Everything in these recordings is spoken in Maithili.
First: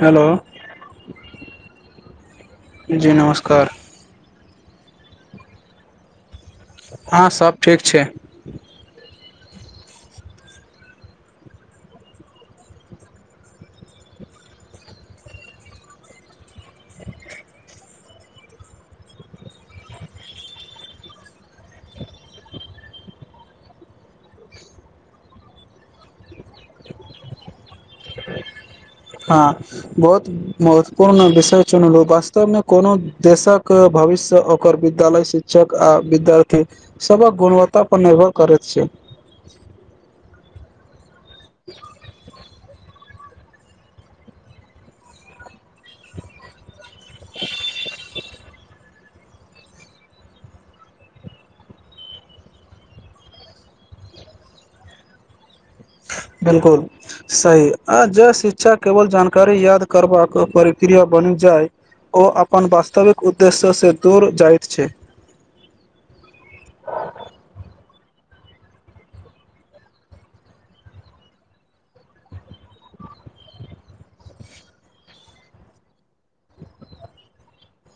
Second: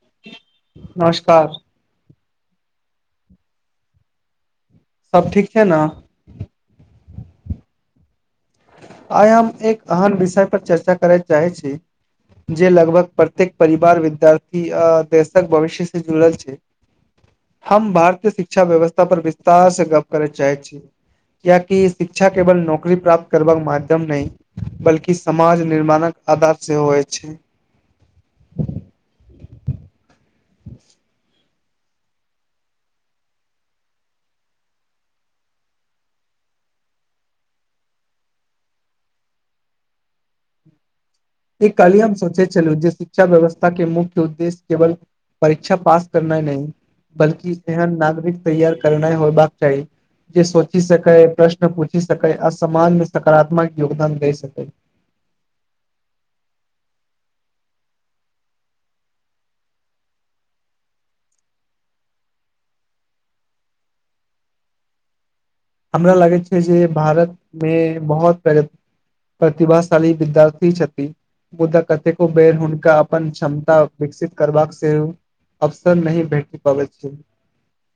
हेलो नमस्कार जी नमस्कार सभ ठीक छै न हँ सभ ठीक छै आइ हम एक एहन विषय पर चर्चा करय चाहे छी जे लगभग प्रत्येक परिवार विद्यार्थी आ देशक भविष्य से जुड़ल छै हम भारतीय शिक्षा व्यवस्था पर विस्तारसँ गप्प करय चाहैत छी कियाकि शिक्षा केवल नौकरी प्राप्त करबाक माध्यम नहि बल्कि समाज निर्माणक आधार सेहो होइ छै हँ बहुत महत्वपूर्ण विषय चुनलहुँ वास्तवमे कोनो देशक भविष्य ओकर विद्यालय शिक्षा आ विद्यार्थी सबक गुणवत्ता पर निर्भर करैत छै एक काल्हि हम सोचे छलहु जे शिक्षा व्यवस्था के मुख्य उद्देश्य केवल परीक्षा पास करना नहि बल्कि एहन नागरिक तैयार करनाइ होयबाक चाही जे सोचि सकै प्रश्न पूछि सकै आ समान सकारात्मक योगदान दे सकै [inaudible] बिलकुल सही आ जे शिक्षा केवल जानकारी याद करबाक प्रक्रिया बनि जाय ओ अपन वास्तविक उद्देश्यसँ दूर जाइत छै हमरा लागैत छै जे भारतमे बहुत पे प्रतिभाशाली विद्यार्थी छथि मुदा कतेको बेर हुनका अपन क्षमता विकसित करबाक सेहो अवसर नहि भेट पाबैत छै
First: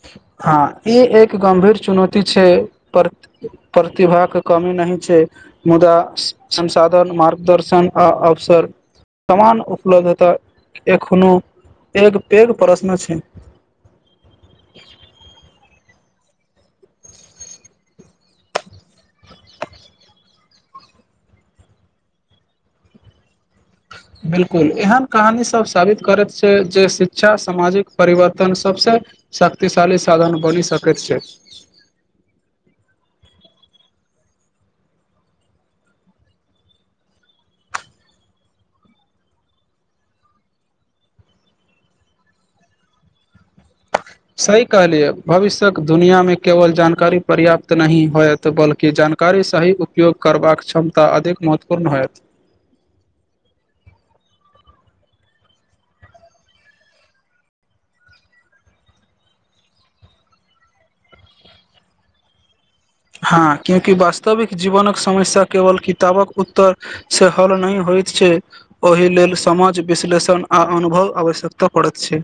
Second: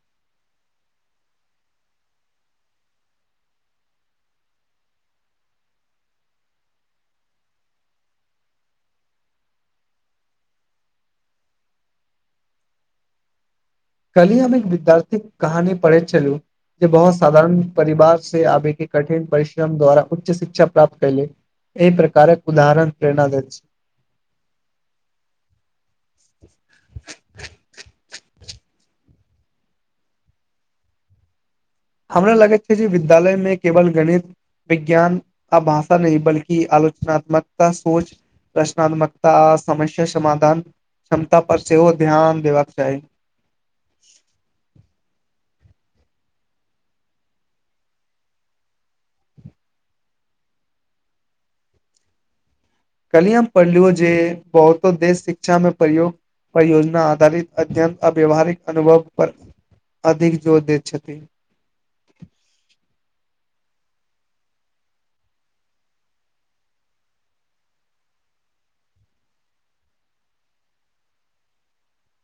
[inaudible] हँ ई एक गम्भीर चुनौती छै पर प्रतिभाके कमी नहि छै मुदा संसाधन मार्गदर्शन आ अवसर सामान उपलब्धताक एखनो एक पैघ प्रश्न छै काल्हि हम एक विद्यार्थीक कहानी पढ़ैत छलु बहुत साधारण परिवार सँ आबि कऽ कठिन परिश्रम द्वारा उच्च शिक्षा प्राप्त कैले। एहि प्रकार उदाहरण प्रेरणा दैत छै। बिलकुल, एहन कहानी सभ साबित करैत छै जे शिक्षा सामाजिक परिवर्तन सभसँ शक्तिशाली साधन बनि सकैत छै। हमरा लगैत छै जे विद्यालय मे केवल गणित विज्ञान आ भाषा नहि बल्कि आलोचनात्मक सोच। प्रश्नात्मकता समस्या समधान क्षमता पर सेहो ध्यान देबाक चाही सही कहलियै भविष्य तक दुनियामे केवल जानकारी पर्याप्त नहि होयत, बल्कि जानकारीक सही उपयोग करबाक चाही। क्षमता अधिक महत्वपूर्ण होयत काल्हि हम पढ़लियौ जे बहुतो देश शिक्षामे प्रयोग परियोजना आधारित अध्ययन आ व्यावहारिक अनुभव पर। अधिक जोर दैत छथिन हँ, किएक तँ वास्तविक जीवनक समस्या केवल किताबक उत्तर सँ हल नहि होयत। होइत छै, ओहि लेल समझ, विश्लेषण आ अनुभवक आवश्यकता पड़ैत छै।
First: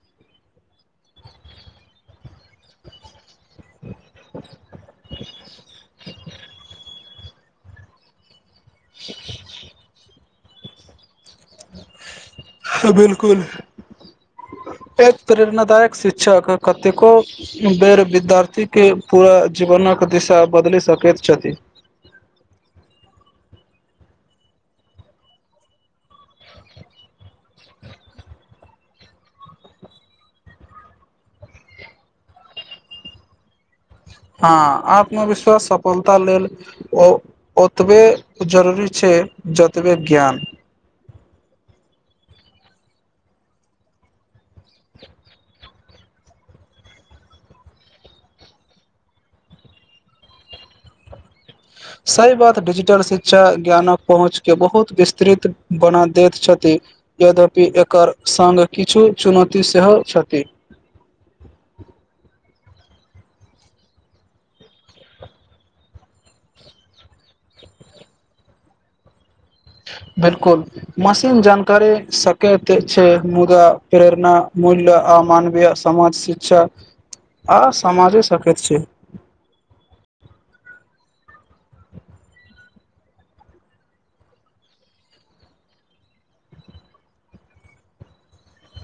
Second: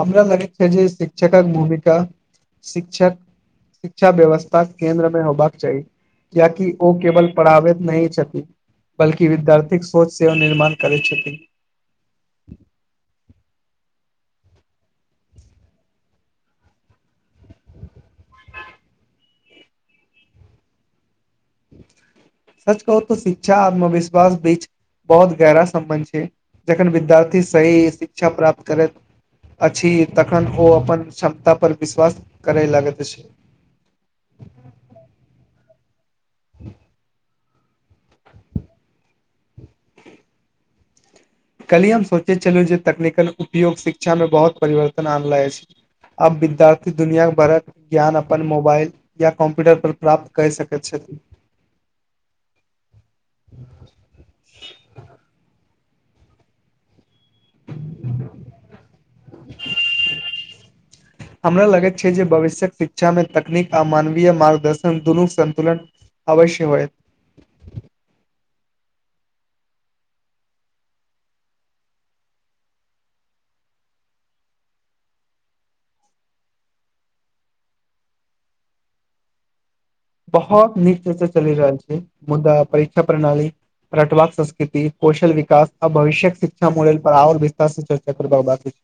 हमरा लगैत छै जे शिक्षकक भूमिका शिक्षक शिक्षा व्यवस्थाक केन्द्रमे होबाक चाही। किएक तँ ओ केवल पढ़बैत नहि छथि। बल्कि विद्यार्थीक सोच सेहो निर्माण करैत छथि। बिलकुल एक प्रेरणादायक शिक्षक कतेको बेर विद्यार्थीक पूरा जीवन दिशा बदल सकेत सच कहू तऽ शिक्षा आत्मविश्वास बीच बहुत गहिर सम्बन्ध छै, जखन विद्यार्थी सही शिक्षा प्राप्त करैत अछि, तखन ओ अपन क्षमता पर विश्वास करय लगैत अछि। हाँ आत्मविश्वास सफलता लेल ओ ओतबे जरूरी छै जतबे ज्ञान। काल्हि हम सोचैत छलहुँ जे तकनीकी उपयोग शिक्षामे बहुत परिवर्तन अनल अछि। आब विद्यार्थी दुनियाभरक ज्ञान अपन मोबाइल या कम्प्यूटर पर प्राप्त कऽ सकैत छथि। [inaudible] सही बात, डिजिटल शिक्षा ज्ञानक पहुँचके बहुत विस्तृत बना दैत छथि यद्यपि एकर संघ किछु चुनौती सेहो छथि। हमरा लगे छै जे भविष्यक शिक्षामे तकनीक आ मानवीय मार्गदर्शन दुनूके संतुलन अवश्य होयबाक चाही। [inaudible] [inaudible] बिल्कुल, मशीन जानकारी दऽ सकैत छै मुदा प्रेरणा, मूल्य आ मानवीय समाज शिक्षा आ समाज सँ सकैत छी। बहुत नीक सँ चलि रहल छै, मुदा परीक्षा प्रणाली रटव संस्कृति, कौशल विकास आ भविष्यक शिक्षामे विस्तार सँ चर्चा करब। [inaudible]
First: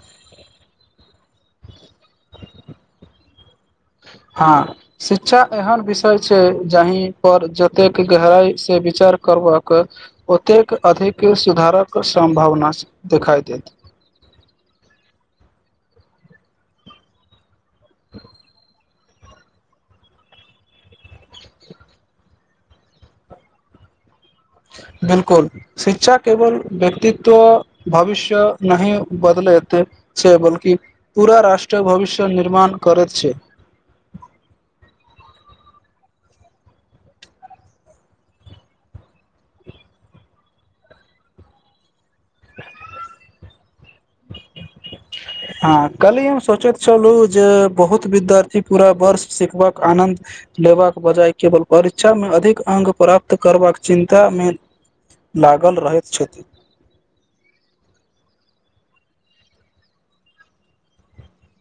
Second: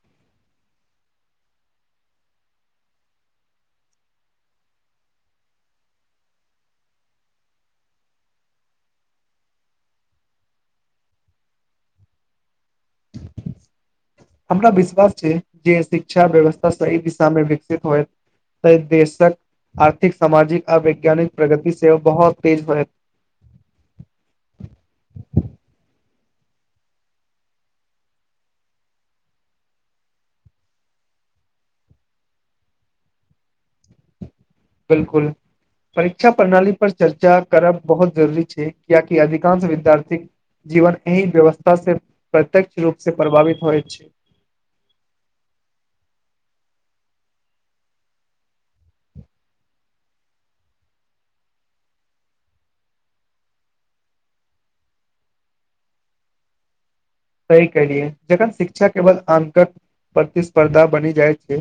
हाँ, शिक्षा एहन विषय छै जाहि पर जतेक गहराई सँ विचार करबाक ओतेक अधिक सुधारक सम्भावना देखाइ देत। हमरा विश्वास छै जे शिक्षा व्यवस्था सही दिशा मे विकसित होइ तऽ देश आर्थिक सामाजिक आ वैज्ञानिक प्रगति सेहो बहुत तेज होय [inaudible] बिल्कुल, शिक्षा केवल व्यक्तिक भविष्य नहि बदलैत। छै बल्कि पूरा रष्ट्र भविष्य निर्माण करैत छै बिल्कुल परीक्षा प्रणाली पर चर्चा करब बहुत जरूरी छै कियाकि अधिकांश विद्यार्थीक जीवन एहि व्यवस्था से प्रत्यक्ष रूपसे प्रभावित होइत छै हाँ काल्हि हम सोचैत छलु जे बहुत विद्यार्थी पूरा वर्ष सिखबाक आनन्द लेबाक बजाय केवल परीक्षामे अधिक अंक प्राप्त करबाक चिन्तामे लागल रहैत छथि सही केलियै जखन शिक्षा केवल अंकक प्रतिस्पर्धा बनि जाइ छै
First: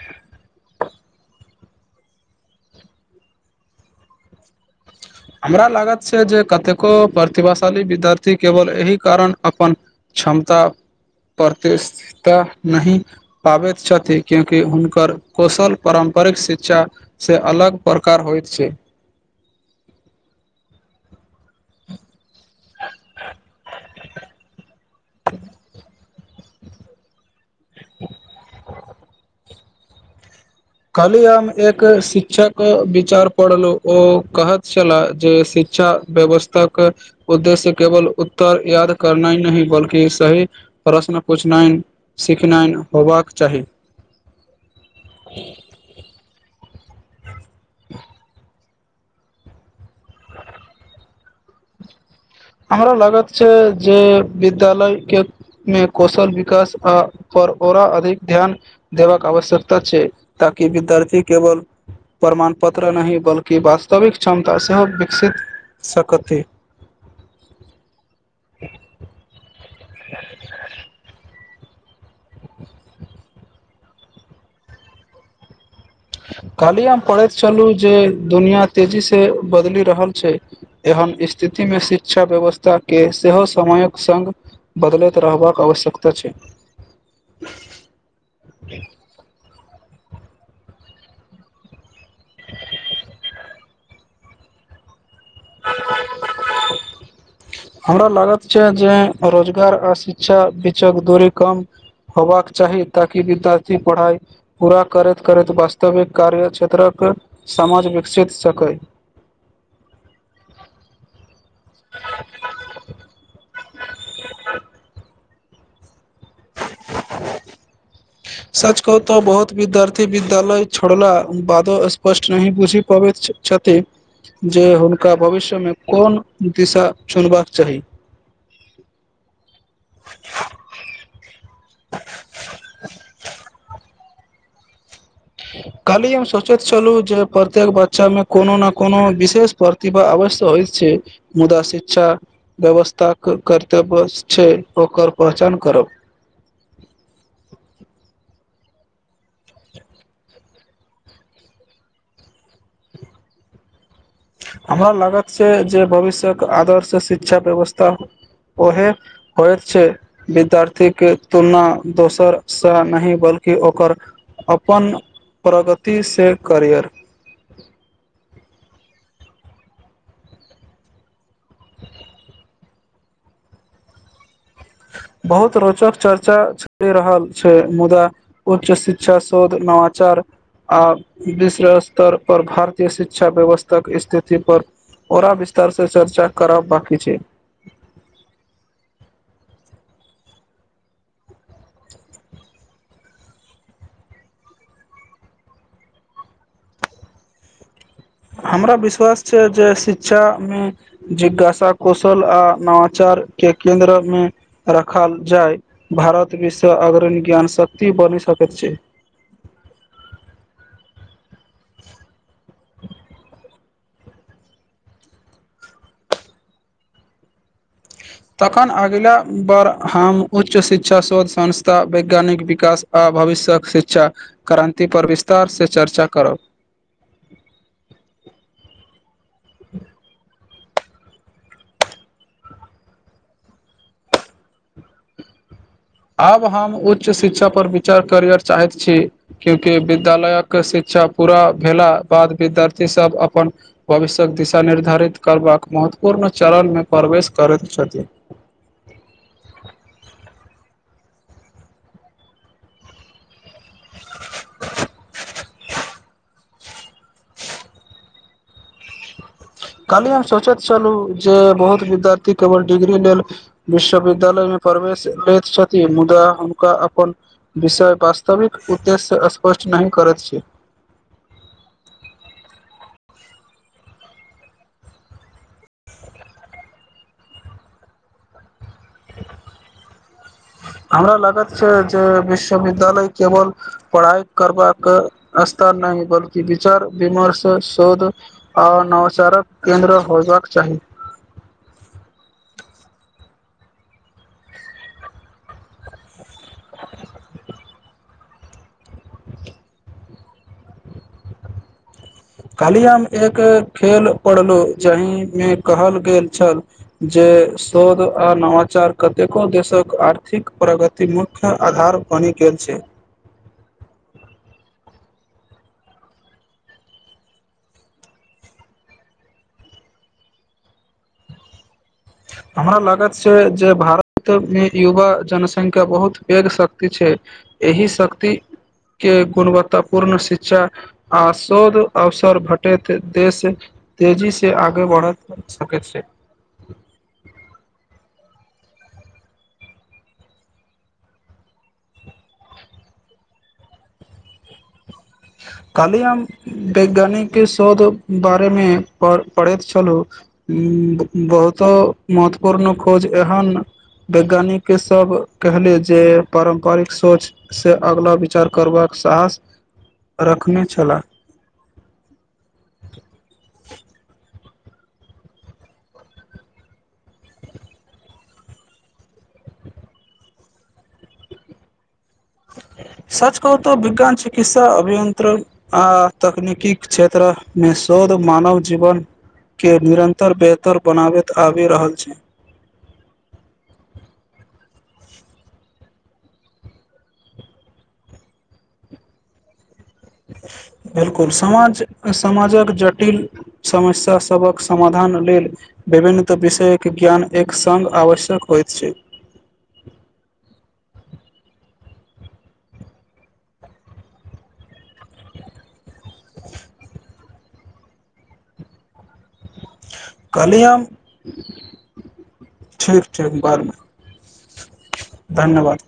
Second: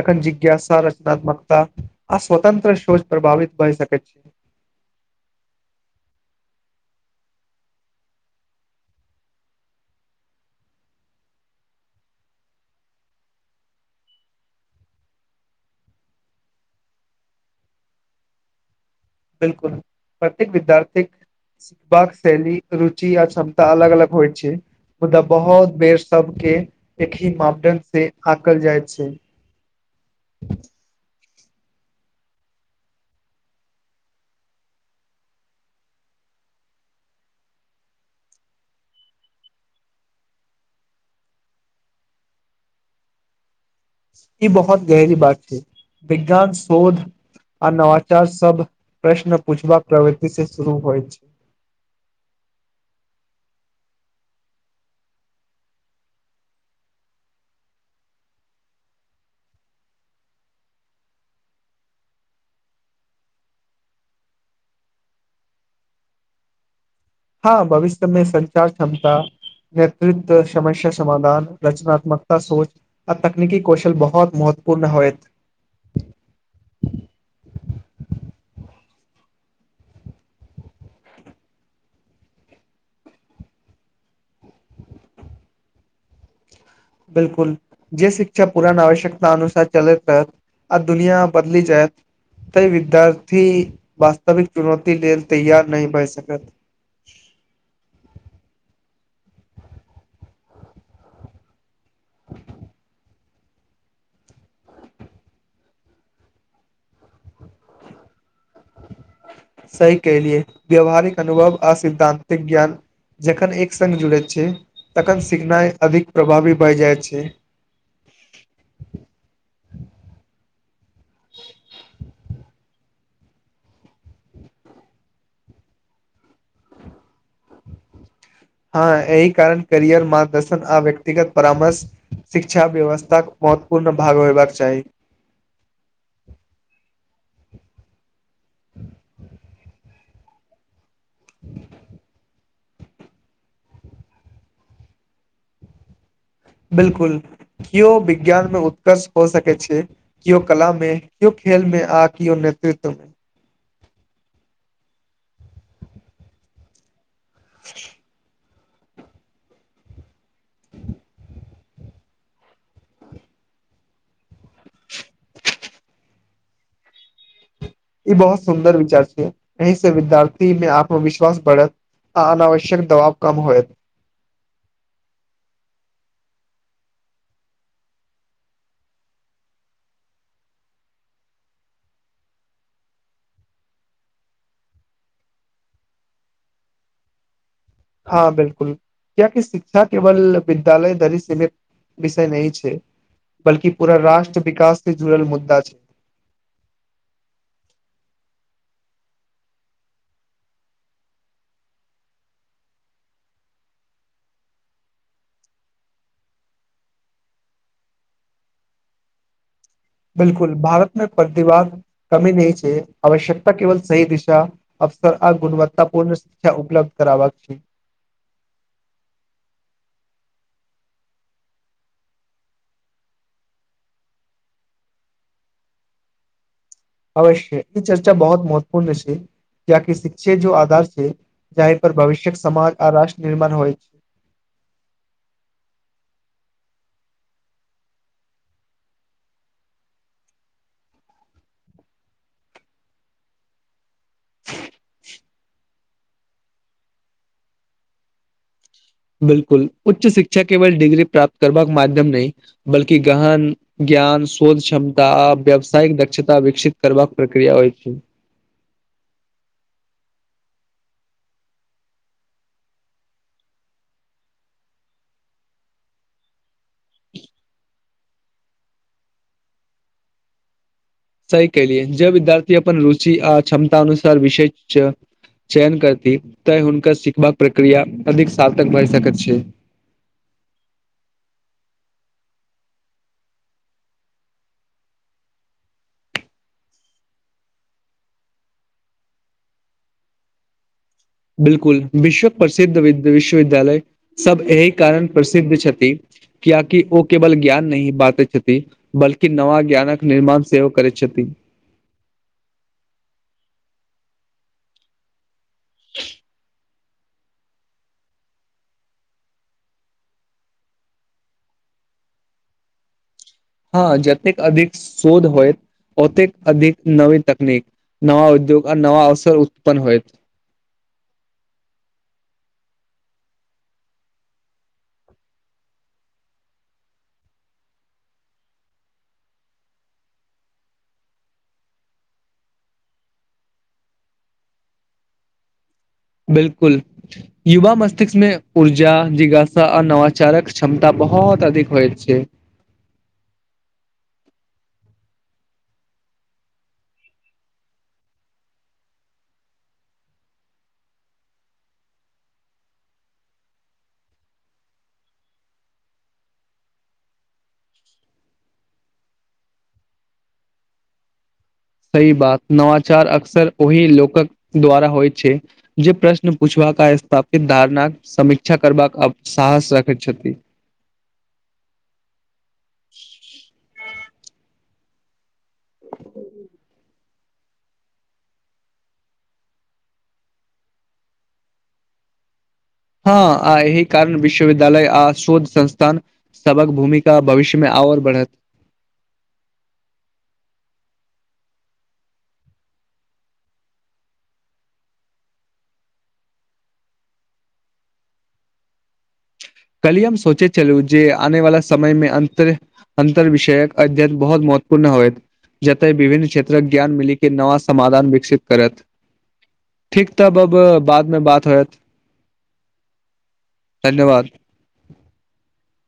तखन जिज्ञासा रचनात्मकता आ स्वतन्त्र सोच प्रभावित भइ सकै [inaudible] हमरा लागत छै जे कतेको प्रतिभाशाली विद्यार्थी केवल एहि कारण अपन क्षमता प्रतिष्ठिता नहि पाबैत छथि क्योंकि हुनकर कौशल परम परिक शिक्षा से अलग प्रकार होइत छै बिल्कुल प्रत्येक विद्यार्थीक सिखबाक शैली रुचि आ क्षमता अलग अलग होइ छै मुदा बहुत बेर सभके एकहि मापदण्डसे आँकल जाइत छै काल्हि हम एक शिक्षक विचार पढ़लहु ओ कहैत छलाह जे शिक शिक्षा व्यवस्था के उद्देश्य केवल उत्तर याद करना नहि बल्कि सही प्रश्न पूछनाहि सिखनाइनि होयबाक चाही ई बहुत गहरी बात ही विज्ञान शोध आ नवचार सब प्रश्न पूछबाक प्रवृति से शुरू होइ छै हमरा लागत छै जे विद्यालय के मे कौशल विकास आ पर ओरा अधिक ध्यान देबाक आवश्यकता छै ताकि विद्यार्थी केवल प्रमाण पत्र नहि बल्कि वास्तविक क्षमता सेहो विकसित सकति हँ भविष्य मे संचार क्षमता नेतृत्व समस्या समाधान रचनात्मकता सोच आ तकनीकी कौशल बहुत महत्वपूर्ण होयत काल्हि हम पढ़ैत छलू जे दुनिया तेजी से बदलि रहल छै हम स्थिति मे शिक्षा व्यवस्था के सेहो समयक संग बदलैत रहबाक आवश्यकता छै बिलकुल जे शिक्षा पुरान आवश्यकता अनुसार चलैत रहत आ दुनिया बदलि जायत तै विद्यार्थी वास्तविक चुनौती लेल तैयार नहि भए सकत हमरा लागत छै जे रोजगार आ शिक्षा बीचक दूरी कम होबाक चाही ताकि विद्यार्थी पढ़ाई पूरा करैत करैत वास्तविक कार्य क्षेत्रक समाज विकसित सकै सही कहलियै व्यावहारिक अनुभव आ सिद्धान्तिक ज्ञान जखन एक संग जुड़ैत छै तखन सिखनाइ अधिक प्रभावी भए जाइत छै सच कहूं तऽ बहुत विद्यार्थी विद्यालय छोड़ला बादो स्पष्ट नहि बुझि पाबैत छ छथि जे हुनका भविष्यमे कोन दिशा चुनबाक चाही हँ एहि कारण करियर मार्गदर्शन आ व्यक्तिगत परामर्श शिक्षा व्यवस्थाक महत्वपूर्ण भाग होयबाक चाही काल्हि हम सोचैत छलहुँ जे प्रत्येक बच्चामे कोनो न कोनो विशेष प्र तिभा अवश्य होइत छै मुदा शिक्षा व्यवस्था करते बस छै ओकर पहचान करब बिल्कुल केओ विज्ञान मे उत्कर्ष हो सकैत छै केओ कला मे केओ खेल में आ किओ नेतृत्वमे हमरा लागत छै जे भविष्यक आदर्श शिक्षा व्यवस्था ओहे होइत छै विद्यार्थीके तुलना दोसरसँ नहि बल्कि कि ओकर अपन प्रगतिसँ करियर ई बहुत सुन्दर विचार छै एहि से विद्यार्थी में आत्मविश्वास बढ़त आ अनावश्यक दबाव कम होएत बहुत रोचक चर्चा चलि रहल छै मुदा उच्च शिक्षा शोध नवाचार आ विश्व स्तर पर भारतीय शिक्षा व्यवस्थाक स्थिति पर ओरा विस्तार से चर्चा करब बाकी छै हँ बिलकुल कियाकि शिक्षा केवल विद्यालय धरि सीमित विषय नहि छै बल्कि पूरा राष्ट्र विकास से जुड़ल मुद्दा छै [inaudible] हमरा विश्वास छै जे शिक्षामे जिज्ञासा कौशल आ नवाचार के केंन्द्रमे रखल जाय भारत विश्व अग्रणी ज्ञान शक्ति बन नि सकैत छै बिलकुल भारत मे प्रतिभाक कमी नहि छै आवश्यकता केवल सही दिशा अवसर आ गुणवत्ता पूर्ण शिक्षा उपलब्ध करबाक छै तखन अगिला बार हम उच्च शिक्षा शोध संस्था वैज्ञानिक विकास आ भविष्यक शिक्षा क्रान्ति पर विस्तारसँ चर्चा करब अवश्य ई चर्चा बहुत महत्वपूर्ण छै कियाक शिक्षे जो आधार छै जाई पर भविष्यक समाज आ राष्ट्र निर्माण होइत छै [inaudible] आब हम उच्च शिक्षा पर विचार करयत चाहैत छी क्योंकि विद्यालयक शिक्षा पूरा भेला बाद विद्यार्थी सब अपन भविष्यक दिशा निर्धारित करबाक महत्व पूर्ण चरणमे प्रवेश करैत छथिन [inaudible] बिलकुल उच्च शिक्षा केवल डिग्री प्राप्त करबाक माध्यम नहि बल्कि गहन ज्ञान ज्ञान शोध क्षमता आ व्यावसायिक दक्षता विकसित करबाक प्रक्रिया होइत छै [inaudible] काल्हि हम सोचैत छलू जे बहुत विद्यार्थी केवल डिग्री लेल विश्वविद्यालय मे प्रवेश लैत छथिन मुदा हुनका अपन विषय वास्तविक उद्देश्य स्पष्ट नहि करैत छै सही कलियए जे विद्यार्थी अपन रुचि आ क्षमता अनुसार विषय च चयन करती तैँ हुनकर सिखबाक प्रक्रिया अधिक साल तक बैढ़ सकैत छै हमरा लागत छै जे विश्वविद्यालय केवल पढ़ाई करबाक स्तर नहि बल्कि विचार विमर्श शोध आ नवचारक केंन्द्र होयबाक चाही बिलकुल विश्वक प्रसिद्ध विश्वविद्यालय सब एहि कारण प्रसिद्ध छथि कियाकि ओ केवल ज्ञान नहि बाँटै छथिन बल्कि नवा ज्ञानक निर्माण सेहो करै छथिन [inaudible] खालियाम एक खेल पढ़लहुँ जहिमे कहल गेल छल जे शोध आ नवाचार कतेको देशक आर्थिक प्रगति मुख्य आधार बनी गेल छै हँ जतेक अधिक शोध होयत ओतेक अधिक नवी तकनीक नवा उद्योग आ नवा अवसर उत्पन्न होयत [inaudible] हमरा लागत छै जे भारत मे युवा जनसंख्या बहुत पैघ शक्ति छै एहि शक्ति के गुणवत्ता पूर्ण शिक्षा आ शोध अवसर भेटैत देश तेजी से आगे बढ़ा सकैत छै बिल्कुल युवा मस्तिष्कमे ऊर्जा जिज्ञासा आ नवाचारक क्षमता बहुत बहुँत अधिक होए छै [inaudible] खाली हम वैज्ञानिक शोध बारेमे पढ पढ़ैत छलहुँ बहुतो महत्वपूर्ण खोज एहन वैज्ञानिकके सभ कहले जे पारम्परिक सोचसँ अगला विचार करबाक साहास [inaudible] रखने छलाह सही बात नवाचार अकसर ओहि लोकक द्वारा होइ छै जे प्रश्न पूछबाक आ स्थापित धारना समीक्षा करबाक अव साहस रखैत छथि सच कहू तऽ विज्ञान चिकित्सा अभियंत्रण आ तकनीकिक क्षेत्र मे शोध मानव जीवन के निरन्तर बेहतर बनाबैत आबि रहल छै हँ आ एहि कारण विश्वविद्यालय आ शोध संस्थान सबक भूमिका भविष्यमे आओर बढ़त बिलकुल समाज समाजक जटिल समस्या सभक समाधान लेल विभिन्नत विषयक ज्ञान एक संग आवश्यक होइत छै कली हम सोचे छलू जे आने वाला समय मे अन्त्र अन्तर विषयक अध्यन बहुत मो महत्वपूर्ण होयत जतय विभिन्न क्षेत्रक ज्ञान मिलिके नवा समाधान विकसित करत ठीक तब अब कहलियै हम बादमे बात होयत ठीक ठीक बादमे धन्यवाद धन्यवाद